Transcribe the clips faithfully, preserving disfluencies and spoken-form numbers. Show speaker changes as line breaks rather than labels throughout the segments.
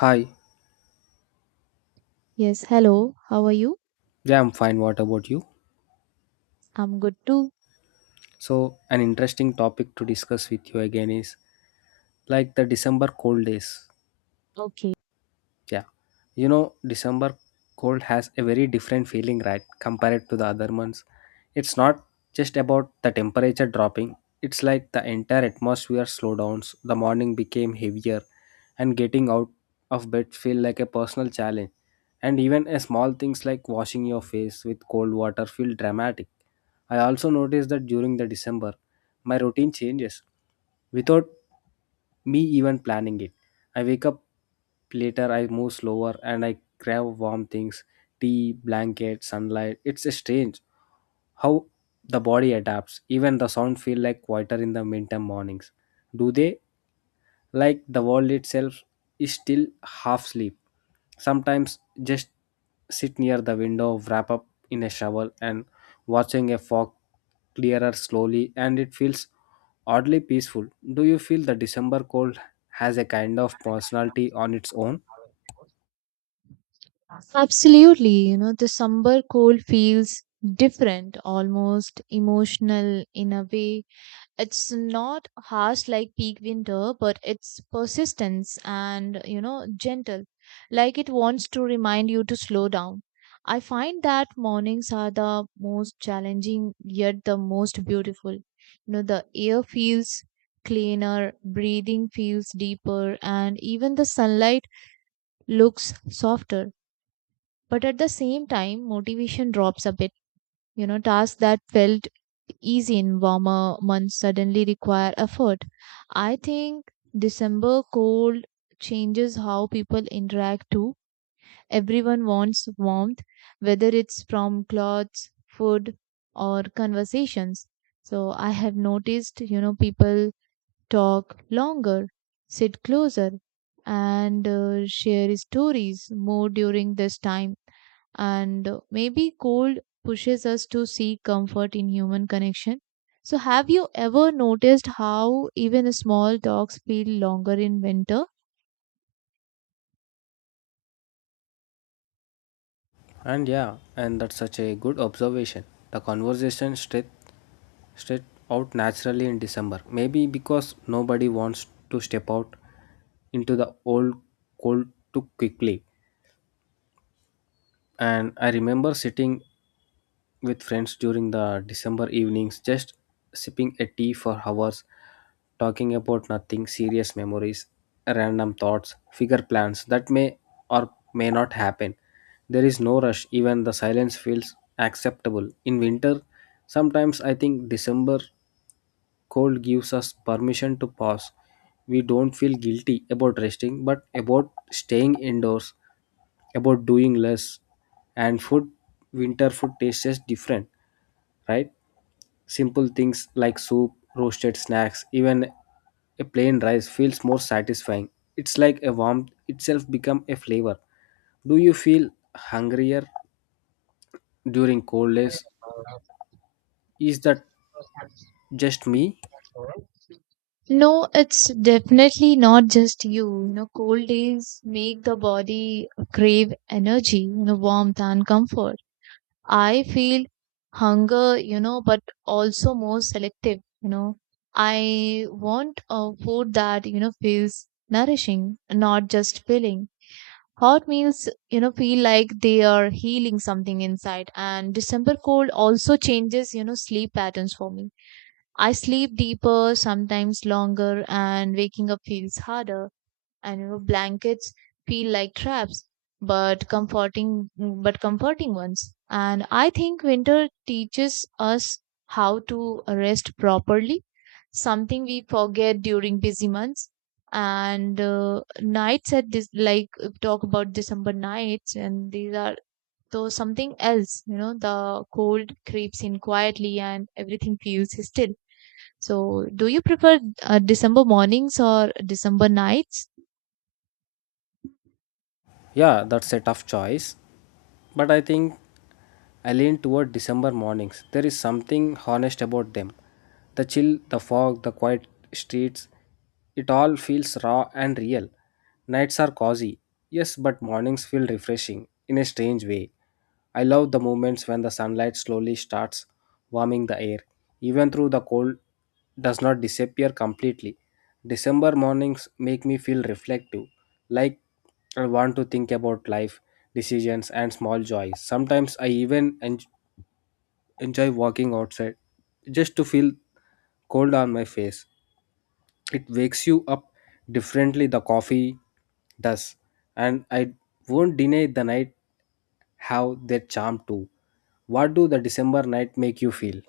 Hi,
Yes, hello. How are you?
yeah, I'm fine. What about you?
I'm good too.
So, an interesting topic to discuss with you again is like the December cold days.
Okay.
Yeah. You know, December cold has a very different feeling, right? Compared to the other months. It's not just about the temperature dropping, it's like the entire atmosphere slow downs. The morning became heavier and getting out of bed feel like a personal challenge. And even a small things like washing your face with cold water feel dramatic. I also noticed that during the December, my routine changes without me even planning it. I wake up later, I move slower, and I grab warm things tea, blanket, sunlight. It's strange how the body adapts. Even the sound feel like quieter in the winter mornings. Do they? Like the world itself is still half asleep. Sometimes just sit near the window, wrap up in a shovel, and watching a fog clearer slowly, and it feels oddly peaceful. Do you feel the December cold has a kind of personality on its own?
Absolutely. You know, the somber cold feels different, almost emotional in a way. It's not harsh like peak winter, but it's persistence and, you know, gentle, like it wants to remind you to slow down. I find that mornings are the most challenging, yet the most beautiful. You know, the air feels cleaner, breathing feels deeper, and even the sunlight looks softer. But at the same time, motivation drops a bit. You know, tasks that felt easy in warmer months suddenly require effort. I think December cold changes how people interact too. Everyone wants warmth, whether it's from clothes, food, or conversations. So I have noticed, you know, people talk longer, sit closer, and uh, share stories more during this time. And uh, maybe cold pushes us to seek comfort in human connection. So, have you ever noticed how even small talks feel longer in winter?
And yeah, and that's such a good observation. The conversation straight straight out naturally in December. Maybe because nobody wants to step out into the old cold too quickly and I remember sitting with friends during the December evenings, just sipping a tea for hours, talking about nothing, serious memories, random thoughts, figure plans that may or may not happen. There is no rush, even the silence feels acceptable. In winter, sometimes I think December cold gives us permission to pause. We don't feel guilty about resting, but about staying indoors about doing less and food winter food tastes just different right simple things like soup roasted snacks even a plain rice feels more satisfying it's like a warmth itself become a flavor do you feel hungrier during cold days is that just me
No, it's definitely not just you. You know, cold days make the body crave energy, you know, warmth and comfort. I feel hunger, you know, but also more selective, you know. I want a food that, you know, feels nourishing, not just filling. Hot meals, you know, feel like they are healing something inside. And December cold also changes, you know, sleep patterns for me. I sleep deeper, sometimes longer, and waking up feels harder. And you know blankets feel like traps, but comforting, but comforting ones. And I think winter teaches us how to rest properly, something we forget during busy months. And uh, nights, at this, like if talk about December nights, and these are though something else. You know the cold creeps in quietly and everything feels still. So do you prefer uh, December mornings or December nights?
yeah that's a tough choice but I think I lean toward December mornings. There is something honest about them. The chill, the fog, the quiet streets, it all feels raw and real. Nights are cozy, yes, but mornings feel refreshing in a strange way. I love the moments when the sunlight slowly starts warming the air, even though the cold does not disappear completely. December mornings make me feel reflective, like I want to think about life, decisions, and small joys. Sometimes I even en- enjoy walking outside just to feel cold on my face. It wakes you up differently, the coffee does. And I won't deny the night have their charm too. What do the December night make you feel?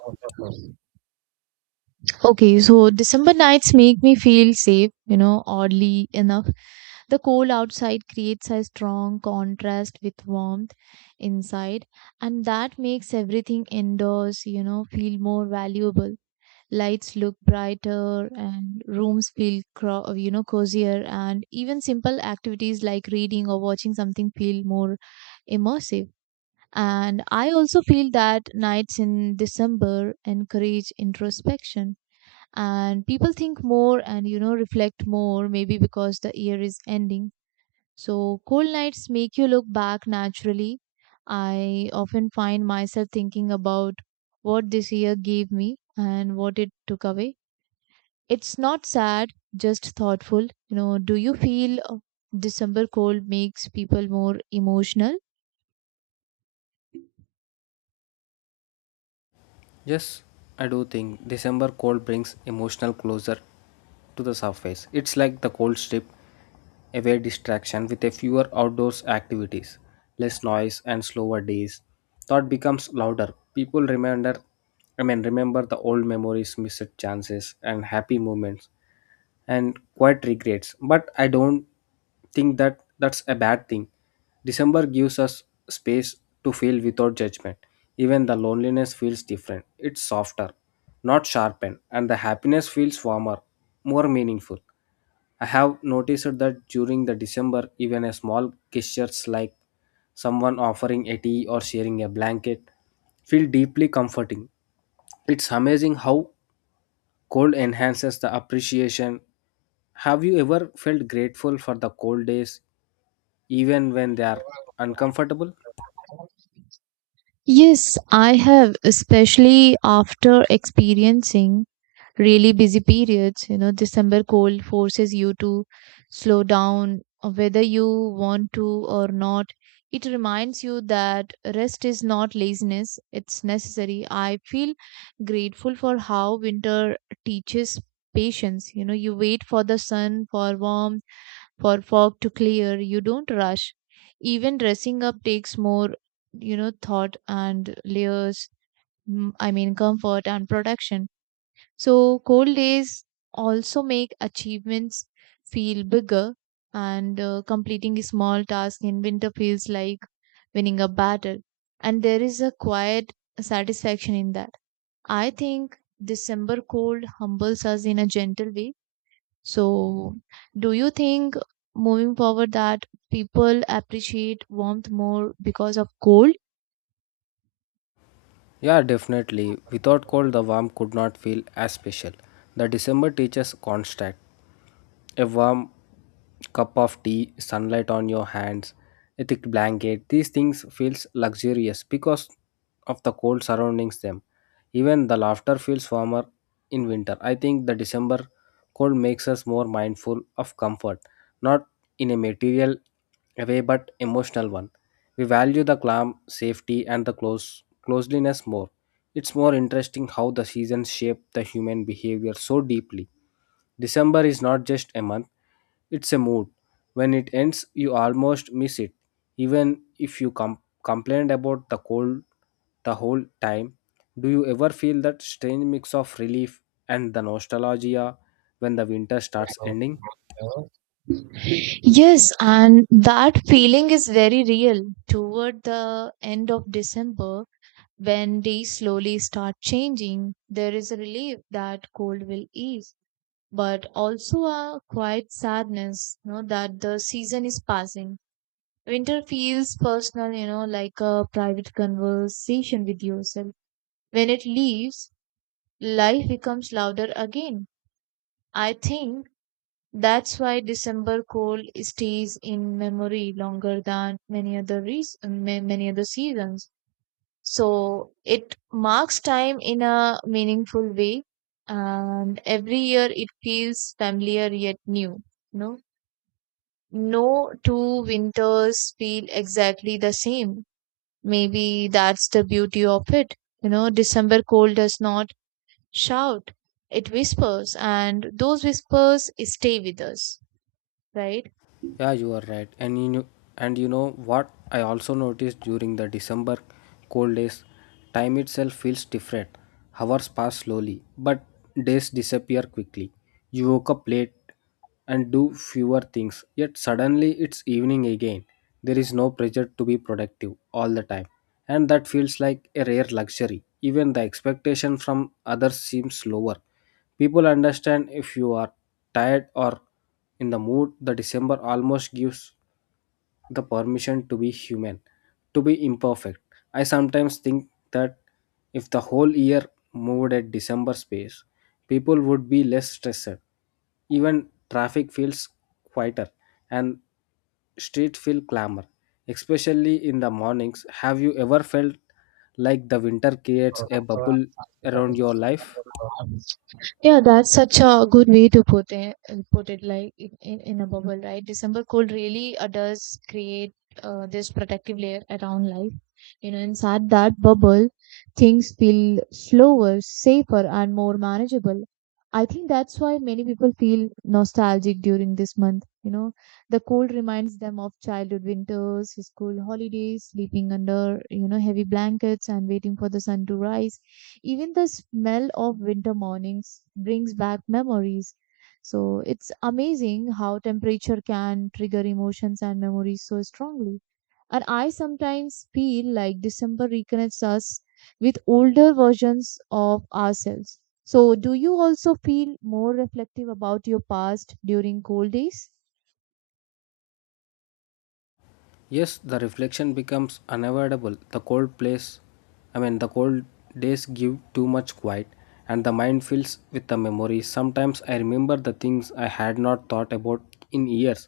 Okay, so December nights make me feel safe, you know, oddly enough. The cold outside creates a strong contrast with warmth inside, and that makes everything indoors, you know, feel more valuable. Lights look brighter and rooms feel, cro- you know, cozier, and even simple activities like reading or watching something feel more immersive. And I also feel that nights in December encourage introspection, and people think more, and you know reflect more, maybe because the year is ending. So cold nights make you look back naturally. I often find myself thinking about what this year gave me and what it took away. It's not sad, just thoughtful. You know do you feel uh, December cold makes people more emotional?
Yes, I do think December cold brings emotional closure to the surface. It's like the cold strip, away distraction with a fewer outdoors activities, less noise and slower days. Thought becomes louder. People remember I mean remember the old memories, missed chances and happy moments and quite regrets but I don't think that that's a bad thing december gives us space to feel without judgment even the loneliness feels different it's softer not sharpened and the happiness feels warmer more meaningful I have noticed that during the december even a small gestures like someone offering a tea or sharing a blanket feel deeply comforting it's amazing how cold enhances the appreciation. Have you ever felt grateful for the cold days, even when they are uncomfortable?
Yes, I have, especially after experiencing really busy periods. You know, December cold forces you to slow down, uh, whether you want to or not. It reminds you that rest is not laziness, it's necessary. I feel grateful for how winter teaches patience. You know, you wait for the sun, for warmth, for fog to clear. You don't rush. Even dressing up takes more, you know, thought and layers, mm, I mean, comfort and protection. So, cold days also make achievements feel bigger, and uh, completing a small task in winter feels like winning a battle. And there is a quiet satisfaction in that. I think December cold humbles us in a gentle way. So, do you think moving forward that people appreciate warmth more because of cold?
Yeah, definitely. Without cold, the warm could not feel as special. The December teaches constant. A warm cup of tea, sunlight on your hands, a thick blanket. These things feels luxurious because of the cold surroundings them. Even the laughter feels warmer in winter. I think the December cold makes us more mindful of comfort, not in a material way but emotional one. We value the calm, safety and the close closeliness more. It's more interesting how the seasons shape the human behavior so deeply. December is not just a month, it's a mood. When it ends, you almost miss it. Even if you com- complained about the cold the whole time, do you ever feel that strange mix of relief and the nostalgia when the winter starts ending?
Yes, and that feeling is very real toward the end of December when days slowly start changing. There is a relief that cold will ease, but also a quiet sadness, you know, that the season is passing. Winter feels personal, you know, like a private conversation with yourself. When it leaves, life becomes louder again. I think that's why December cold stays in memory longer than many other reason, many other seasons. So it marks time in a meaningful way, and every year it feels familiar yet new. No, no two winters feel exactly the same. Maybe that's the beauty of it. You know, December cold does not shout, it whispers, and those whispers stay with us, right?
Yeah, you are right. And you know, and you know what I also noticed during the December cold days, time itself feels different. Hours pass slowly, but days disappear quickly. You woke up late and do fewer things, yet suddenly it's evening again. There is no pressure to be productive all the time, and that feels like a rare luxury. Even the expectation from others seems lower. People understand if you are tired or in the mood the december almost gives the permission to be human to be imperfect I sometimes think that if the whole year moved at december space people would be less stressed even traffic feels quieter and street feel clamor especially in the mornings have you ever felt like the winter creates a bubble around your life
Yeah, that's such a good way to put it, put it like in, in, in a bubble, right? December cold really uh, does create uh, this protective layer around life. You know, inside that bubble, things feel slower, safer, and more manageable. I think that's why many people feel nostalgic during this month. You know, the cold reminds them of childhood winters, school holidays, sleeping under, you know, heavy blankets and waiting for the sun to rise. Even the smell of winter mornings brings back memories. So it's amazing how temperature can trigger emotions and memories so strongly. And I sometimes feel like December reconnects us with older versions of ourselves. So do you also feel more reflective about your past during cold days?
Yes, the reflection becomes unavoidable. The cold place, I mean, the cold days give too much quiet, and the mind fills with the memories. Sometimes I remember the things I had not thought about in years.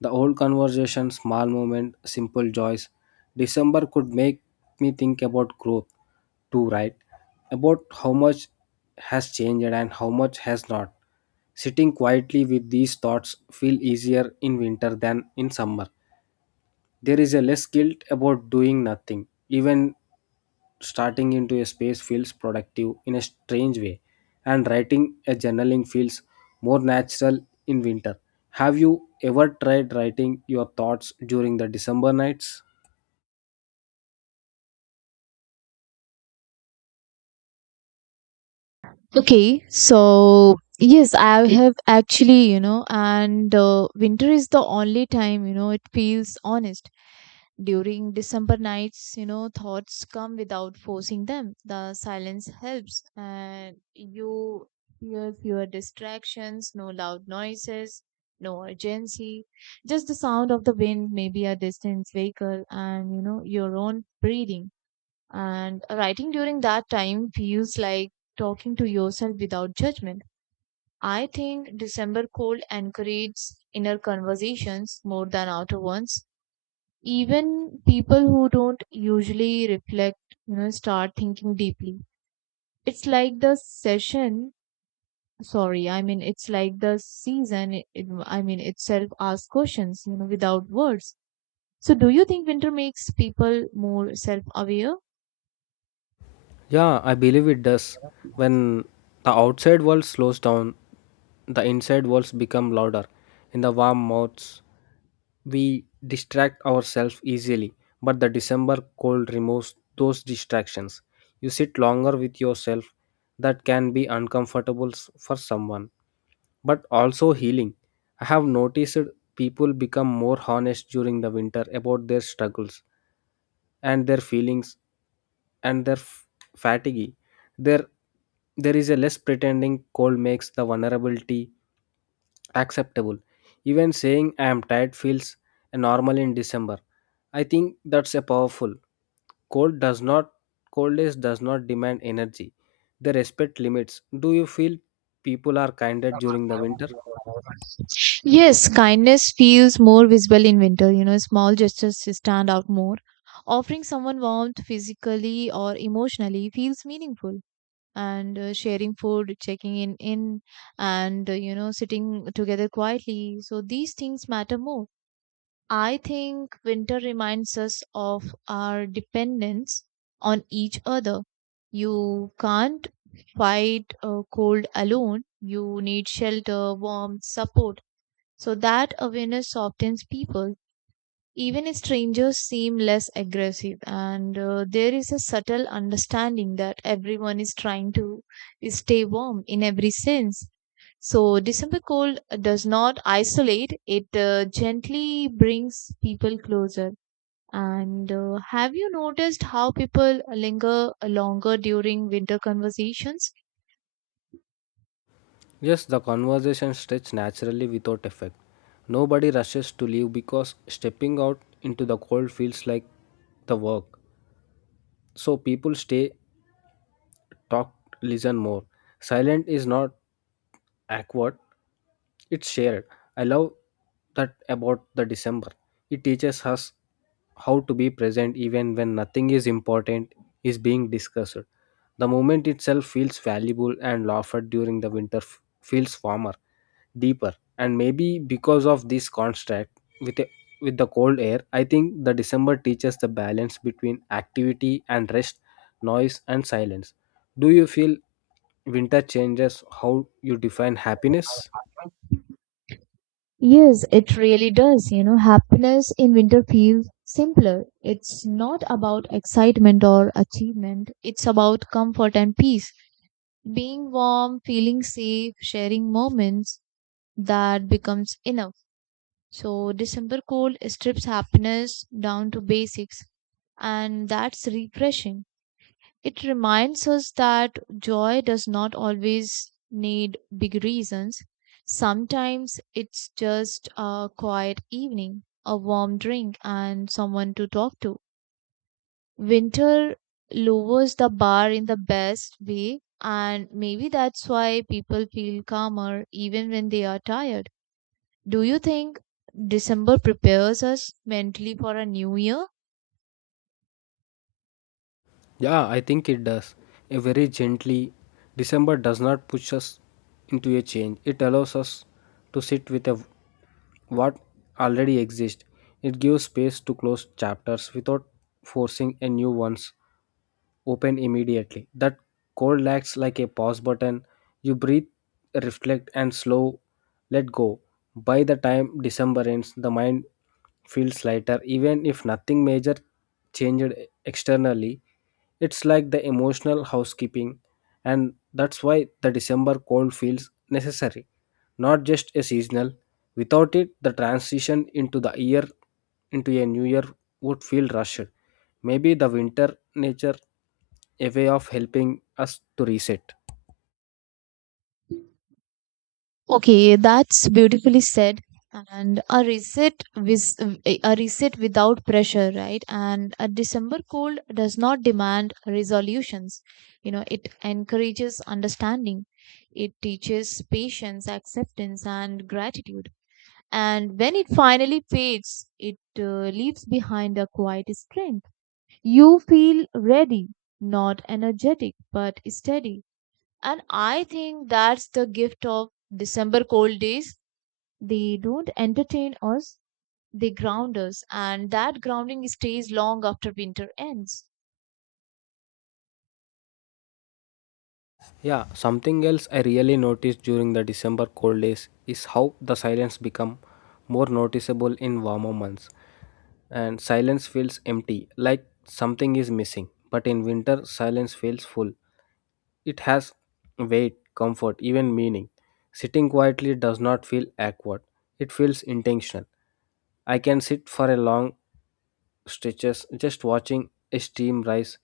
The old conversation, small moment, simple joys. December could make me think about growth too, right? About how much has changed and how much has not. Sitting quietly with these thoughts feel easier in winter than in summer there is a less guilt about doing nothing even starting into a space feels productive in a strange way and writing a journaling feels more natural in winter have you ever tried writing your thoughts during the december nights
Okay, so yes, I have actually, you know, and uh, winter is the only time, you know, it feels honest. During December nights, you know, thoughts come without forcing them. The silence helps, and you hear fewer distractions, no loud noises, no urgency, just the sound of the wind, maybe a distant vehicle, and you know, your own breathing. And writing during that time feels like talking to yourself without judgment. I think December cold encourages inner conversations more than outer ones. Even people who don't usually reflect, you know, start thinking deeply. It's like the session, sorry, I mean, it's like the season, it, it- I mean, itself asks questions, you know, without words. So, do you think winter makes people more self aware?
Yeah, I believe it does. When the outside world slows down, the inside worlds become louder. In the warm months, we distract ourselves easily, but the December cold removes those distractions. You sit longer with yourself. That can be uncomfortable s- for someone, but also healing. I have noticed people become more honest during the winter about their struggles and their feelings and their fatigue. There, there is a less pretending cold makes the vulnerability acceptable. Even saying I am tired feels normal in December. I think that's a powerful. Cold does not cold days does not demand energy. They respect limits. Do you feel people are kinder during the winter?
Yes, kindness feels more visible in winter, you know, small gestures stand out more. Offering someone warmth physically or emotionally feels meaningful. And uh, sharing food, checking in in and uh, you know sitting together quietly, so these things matter more. I think winter reminds us of our dependence on each other. You can't fight a cold alone, you need shelter, warmth, support. So that awareness softens people. Even strangers seem less aggressive, and uh, there is a subtle understanding that everyone is trying to stay warm in every sense. So, December cold does not isolate, it uh, gently brings people closer. And uh, have you noticed how people linger longer during winter conversations?
Yes, the conversation stretches naturally without effect. Nobody rushes to leave because stepping out into the cold feels like the work. So people stay talk, listen more. Silent is not awkward, it's shared. I love that about the December. It teaches us how to be present even when nothing is important is being discussed. The moment itself feels valuable and laughter during the winter f- feels warmer deeper and maybe because of this contrast with a, with the cold air I think the december teaches the balance between activity and rest noise and silence do you feel winter changes how you define happiness
Yes, it really does. You know, happiness in winter feels simpler. It's not about excitement or achievement, it's about comfort and peace. Being warm, feeling safe, sharing moments, that becomes enough. So, December cold strips happiness down to basics, and that's refreshing. It reminds us that joy does not always need big reasons. Sometimes it's just a quiet evening, a warm drink, and someone to talk to. Winter lowers the bar in the best way, and maybe that's why people feel calmer even when they are tired. Do you think December prepares us mentally for a new year?
Yeah, I think it does. A very gently, December does not push us into a change. It allows us to sit with a, what already exists. It gives space to close chapters without forcing a new ones open immediately. That cold acts like a pause button. You breathe, reflect, and slow let go. By the time December ends, the mind feels lighter. Even if nothing major changed externally, it's like the emotional housekeeping, and that's why the December cold feels necessary, not just a seasonal. Without it, the transition into the year into a new year would feel rushed. Maybe the winter nature a way of helping us to reset.
Okay, that's beautifully said. And a reset with a reset without pressure, right? And a December cold does not demand resolutions. You know, it encourages understanding. It teaches patience, acceptance, and gratitude. And when it finally fades, it uh, leaves behind a quiet strength. You feel ready, not energetic, but steady. And I think that's the gift of December cold days. They don't entertain us, they ground us, and that grounding stays long after winter ends.
Yeah, something else I really noticed during the December cold days is how the silence become more noticeable in warmer months. And silence feels empty, like something is missing. But in winter, silence feels full, it has weight, comfort, even meaning. Sitting quietly does not feel awkward, it feels intentional. I can sit for a long stretches just watching a steam rise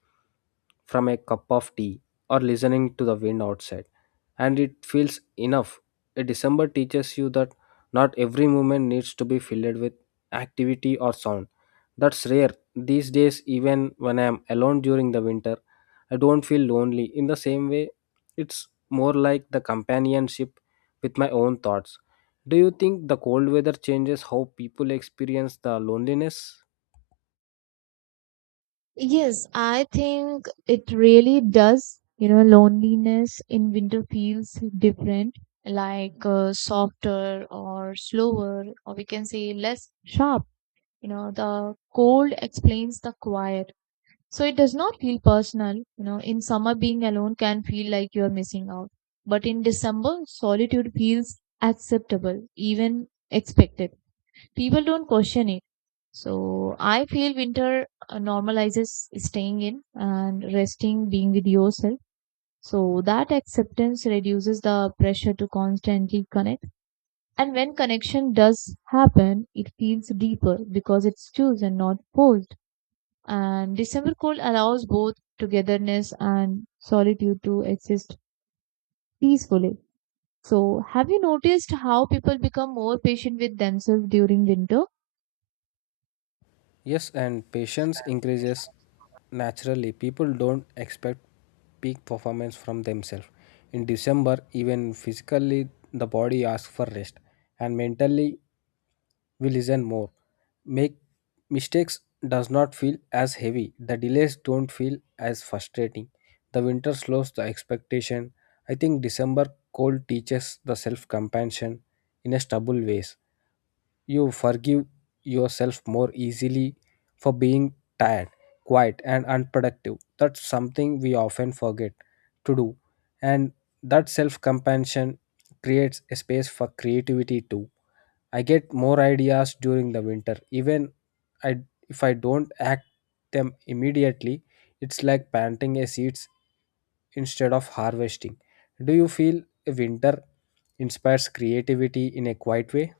from a cup of tea or listening to the wind outside and it feels enough a december teaches you that not every moment needs to be filled with activity or sound that's rare these days even when I am alone during the winter I don't feel lonely. In the same way, it's more like the companionship with my own thoughts. Do you think the cold weather changes how people experience the loneliness?
Yes, I think it really does. You know loneliness in winter feels different, like uh, softer or slower, or we can say less sharp. You know the cold explains the quiet. So it does not feel personal. You know, in summer, being alone can feel like you're missing out. But in December, solitude feels acceptable, even expected. People don't question it. So I feel winter uh, normalizes staying in and resting, being with yourself. So that acceptance reduces the pressure to constantly connect. And when connection does happen, it feels deeper because it's chosen, not forced. And December cold allows both togetherness and solitude to exist peacefully. So, have you noticed how people become more patient with themselves during winter?
Yes, and patience increases naturally. People don't expect peak performance from themselves. In December, even physically, the body asks for rest, and mentally, we listen more. Make mistakes does not feel as heavy. The delays don't feel as frustrating. The winter slows the expectation. I think December cold teaches the self compassion in a stubble ways. You forgive yourself more easily for being tired, quiet and unproductive. That's something we often forget to do. And that self compassion creates a space for creativity too I get more ideas during the winter. Even I, if I don't act them immediately, it's like planting a seeds instead of harvesting. Do you feel winter inspires creativity in a quiet way?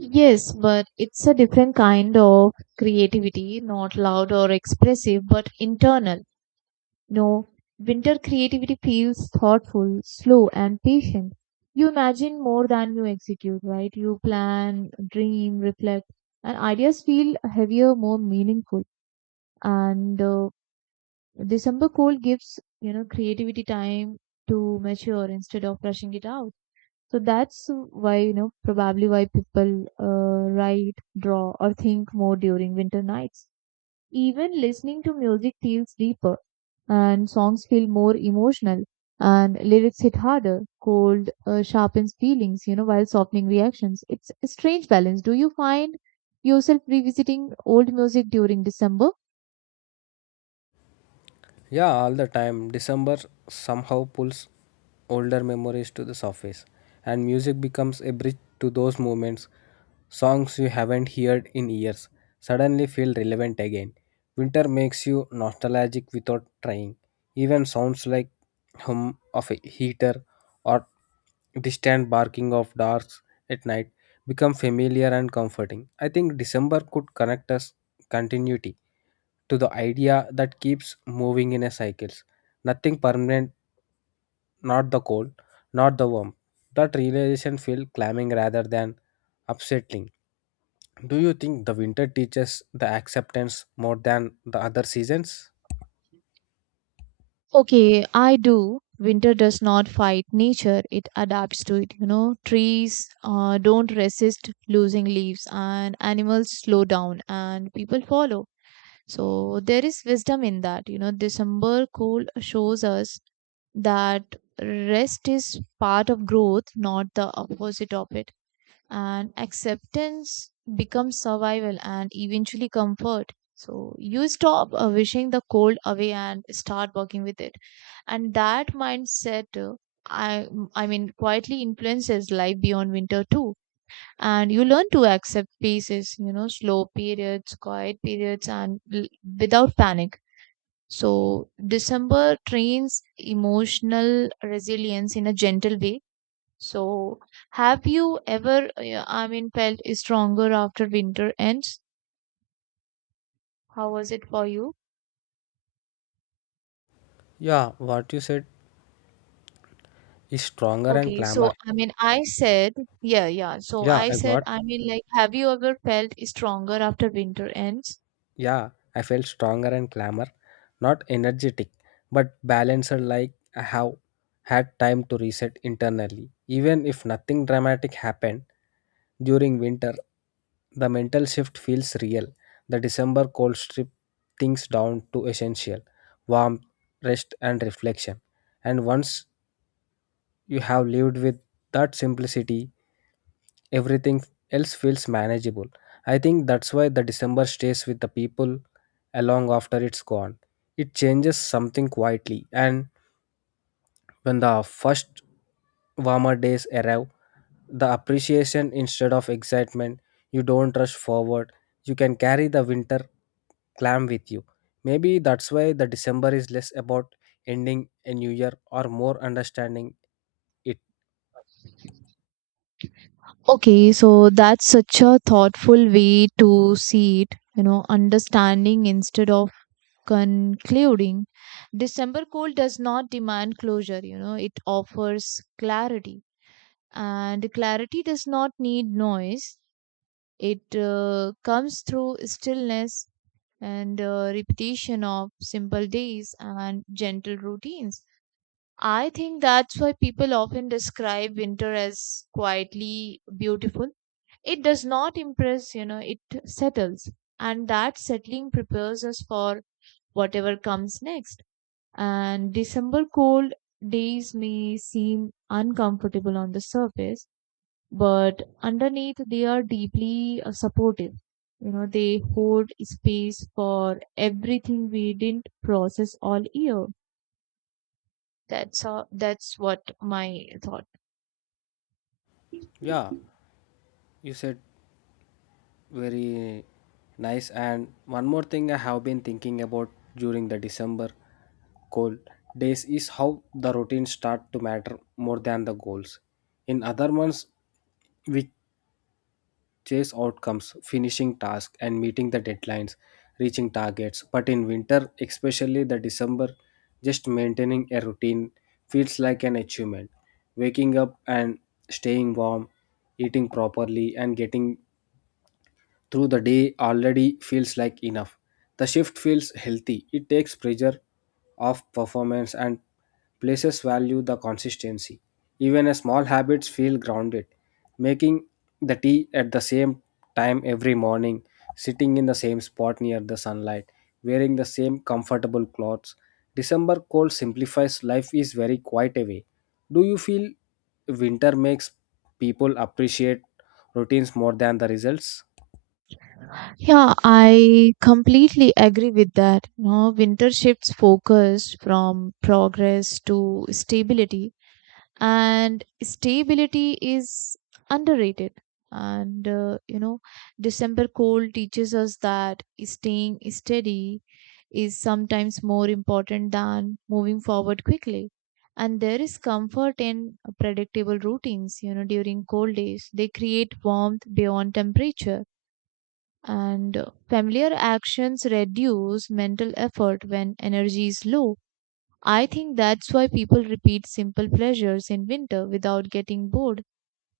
Yes, but it's a different kind of creativity, not loud or expressive, but internal. No, winter creativity feels thoughtful, slow, and patient. You imagine more than you execute, right? You plan, dream, reflect, and ideas feel heavier, more meaningful. And uh, December cold gives you know creativity time to mature instead of rushing it out. So that's why you know probably why people uh, write, draw, or think more during winter nights. Even listening to music feels deeper, and songs feel more emotional, and lyrics hit harder. Cold uh, sharpens feelings, you know while softening reactions. It's a strange balance. Do you find yourself revisiting old music during December?
Yeah, all the time. December somehow pulls older memories to the surface, and music becomes a bridge to those moments. Songs you haven't heard in years suddenly feel relevant again. Winter makes you nostalgic without trying. Even sounds like hum of a heater or distant barking of dogs at night become familiar and comforting. I think December could connect us continuity to the idea that keeps moving in a cycles. Nothing permanent, not the cold, not the warm. That realization feels climbing rather than upsetting. Do you think the winter teaches the acceptance more than the other seasons?
Okay, I do. Winter does not fight nature, it adapts to it. You know, trees uh, don't resist losing leaves, and animals slow down, and people follow. So, there is wisdom in that. You know, December cold shows us that rest is part of growth, not the opposite of it. And acceptance becomes survival and eventually comfort. So you stop uh, wishing the cold away and start working with it. And that mindset uh, i i mean quietly influences life beyond winter too. And you learn to accept phases, you know slow periods, quiet periods, and l- without panic. So December trains emotional resilience in a gentle way. So, have you ever, uh, I mean, felt stronger after winter ends? How was it for you?
Yeah, what you said is stronger and
Okay,
clamor.
so I mean, I said, yeah, yeah. So
Yeah,
I
I
said,
got
I mean, like, have you ever felt stronger after winter ends?
Yeah, I felt stronger and calmer, not energetic, but balanced like I have had time to reset internally. Even if nothing dramatic happened during winter, the mental shift feels real. The December cold strip things down to essential warmth, rest, and reflection. And once you have lived with that simplicity, everything else feels manageable. I think that's why the December stays with the people along after it's gone. It changes something quietly, and when the first warmer days arrive, the appreciation instead of excitement, you don't rush forward, you can carry the winter clam with you. Maybe that's why the December is less about ending a new year or more understanding it.
Okay, so that's such a thoughtful way to see it, you know, understanding instead of concluding. December cold does not demand closure, you know, it offers clarity. And clarity does not need noise. It uh, comes through stillness and uh, repetition of simple days and gentle routines. I think that's why people often describe winter as quietly beautiful. It does not impress, you know, it settles. And that settling prepares us for whatever comes next. And December cold days may seem uncomfortable on the surface, but underneath they are deeply uh, supportive. You know they hold space for everything we didn't process all year. That's uh, that's what my thought.
Yeah, you said very nice and one more thing I have been thinking about during the december cold days is how the routines start to matter more than the goals in other months we chase outcomes finishing tasks and meeting the deadlines reaching targets but in winter especially the december just maintaining a routine feels like an achievement waking up and staying warm eating properly and getting through the day already feels like enough. The shift feels healthy. It takes pressure off performance and places value the consistency. Even a small habits feel grounded. Making the tea at the same time every morning, sitting in the same spot near the sunlight, wearing the same comfortable clothes. December cold simplifies life is very quiet away. Do you feel winter makes people appreciate routines more than the results?
Yeah, I completely agree with that. You know, winter shifts focus from progress to stability. And stability is underrated. And uh, you know December cold teaches us that staying steady is sometimes more important than moving forward quickly. And there is comfort in predictable routines. You know during cold days they create warmth beyond temperature. And uh, familiar actions reduce mental effort when energy is low. I think that's why people repeat simple pleasures in winter without getting bored.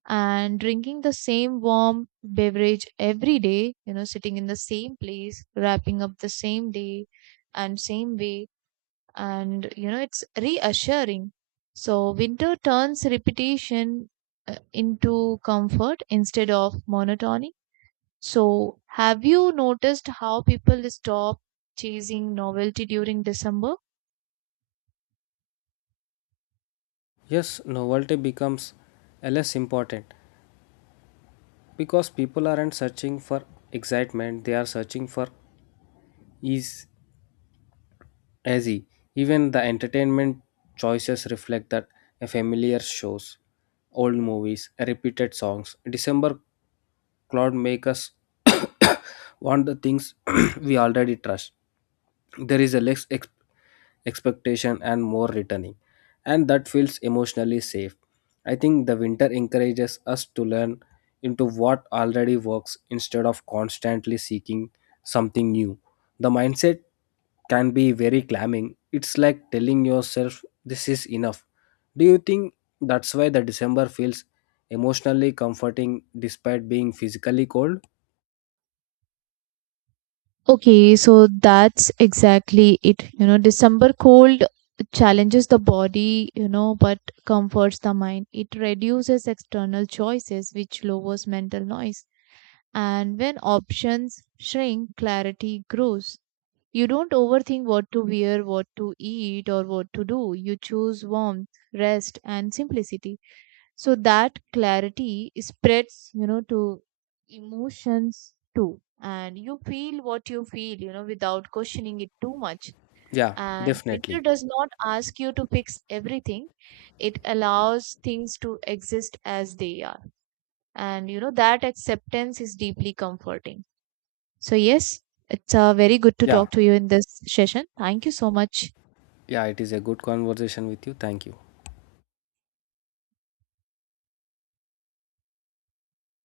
And drinking the same warm beverage every day, you know, sitting in the same place, wrapping up the same day and same way. And, you know, it's reassuring. So, winter turns repetition uh, into comfort instead of monotony. So, have you noticed how people stop chasing novelty during December?
Yes, novelty becomes a less important because people aren't searching for excitement, they are searching for ease, easy. Even the entertainment choices reflect that a familiar shows, old movies, repeated songs. December cloud make us want the things we already trust. There is a less ex- expectation and more returning and that feels emotionally safe I think the winter encourages us to learn into what already works instead of constantly seeking something new the mindset can be very calming. It's like telling yourself this is enough do you think that's why the december feels emotionally comforting despite being physically cold
Okay, so that's exactly it. You know, December cold challenges the body, you know, but comforts the mind. It reduces external choices, which lowers mental noise. And when options shrink, clarity grows. You don't overthink what to wear, what to eat, or what to do. You choose warmth, rest, and simplicity. So that clarity spreads you know to emotions too. And you feel what you feel, you know without questioning it too much.
yeah
And winter
definitely
does not ask you to fix everything, it allows things to exist as they are. And you know that acceptance is deeply comforting. So yes, it's uh, very good to
yeah
talk to you in this session. Thank you so much.
yeah it is a good conversation with you thank you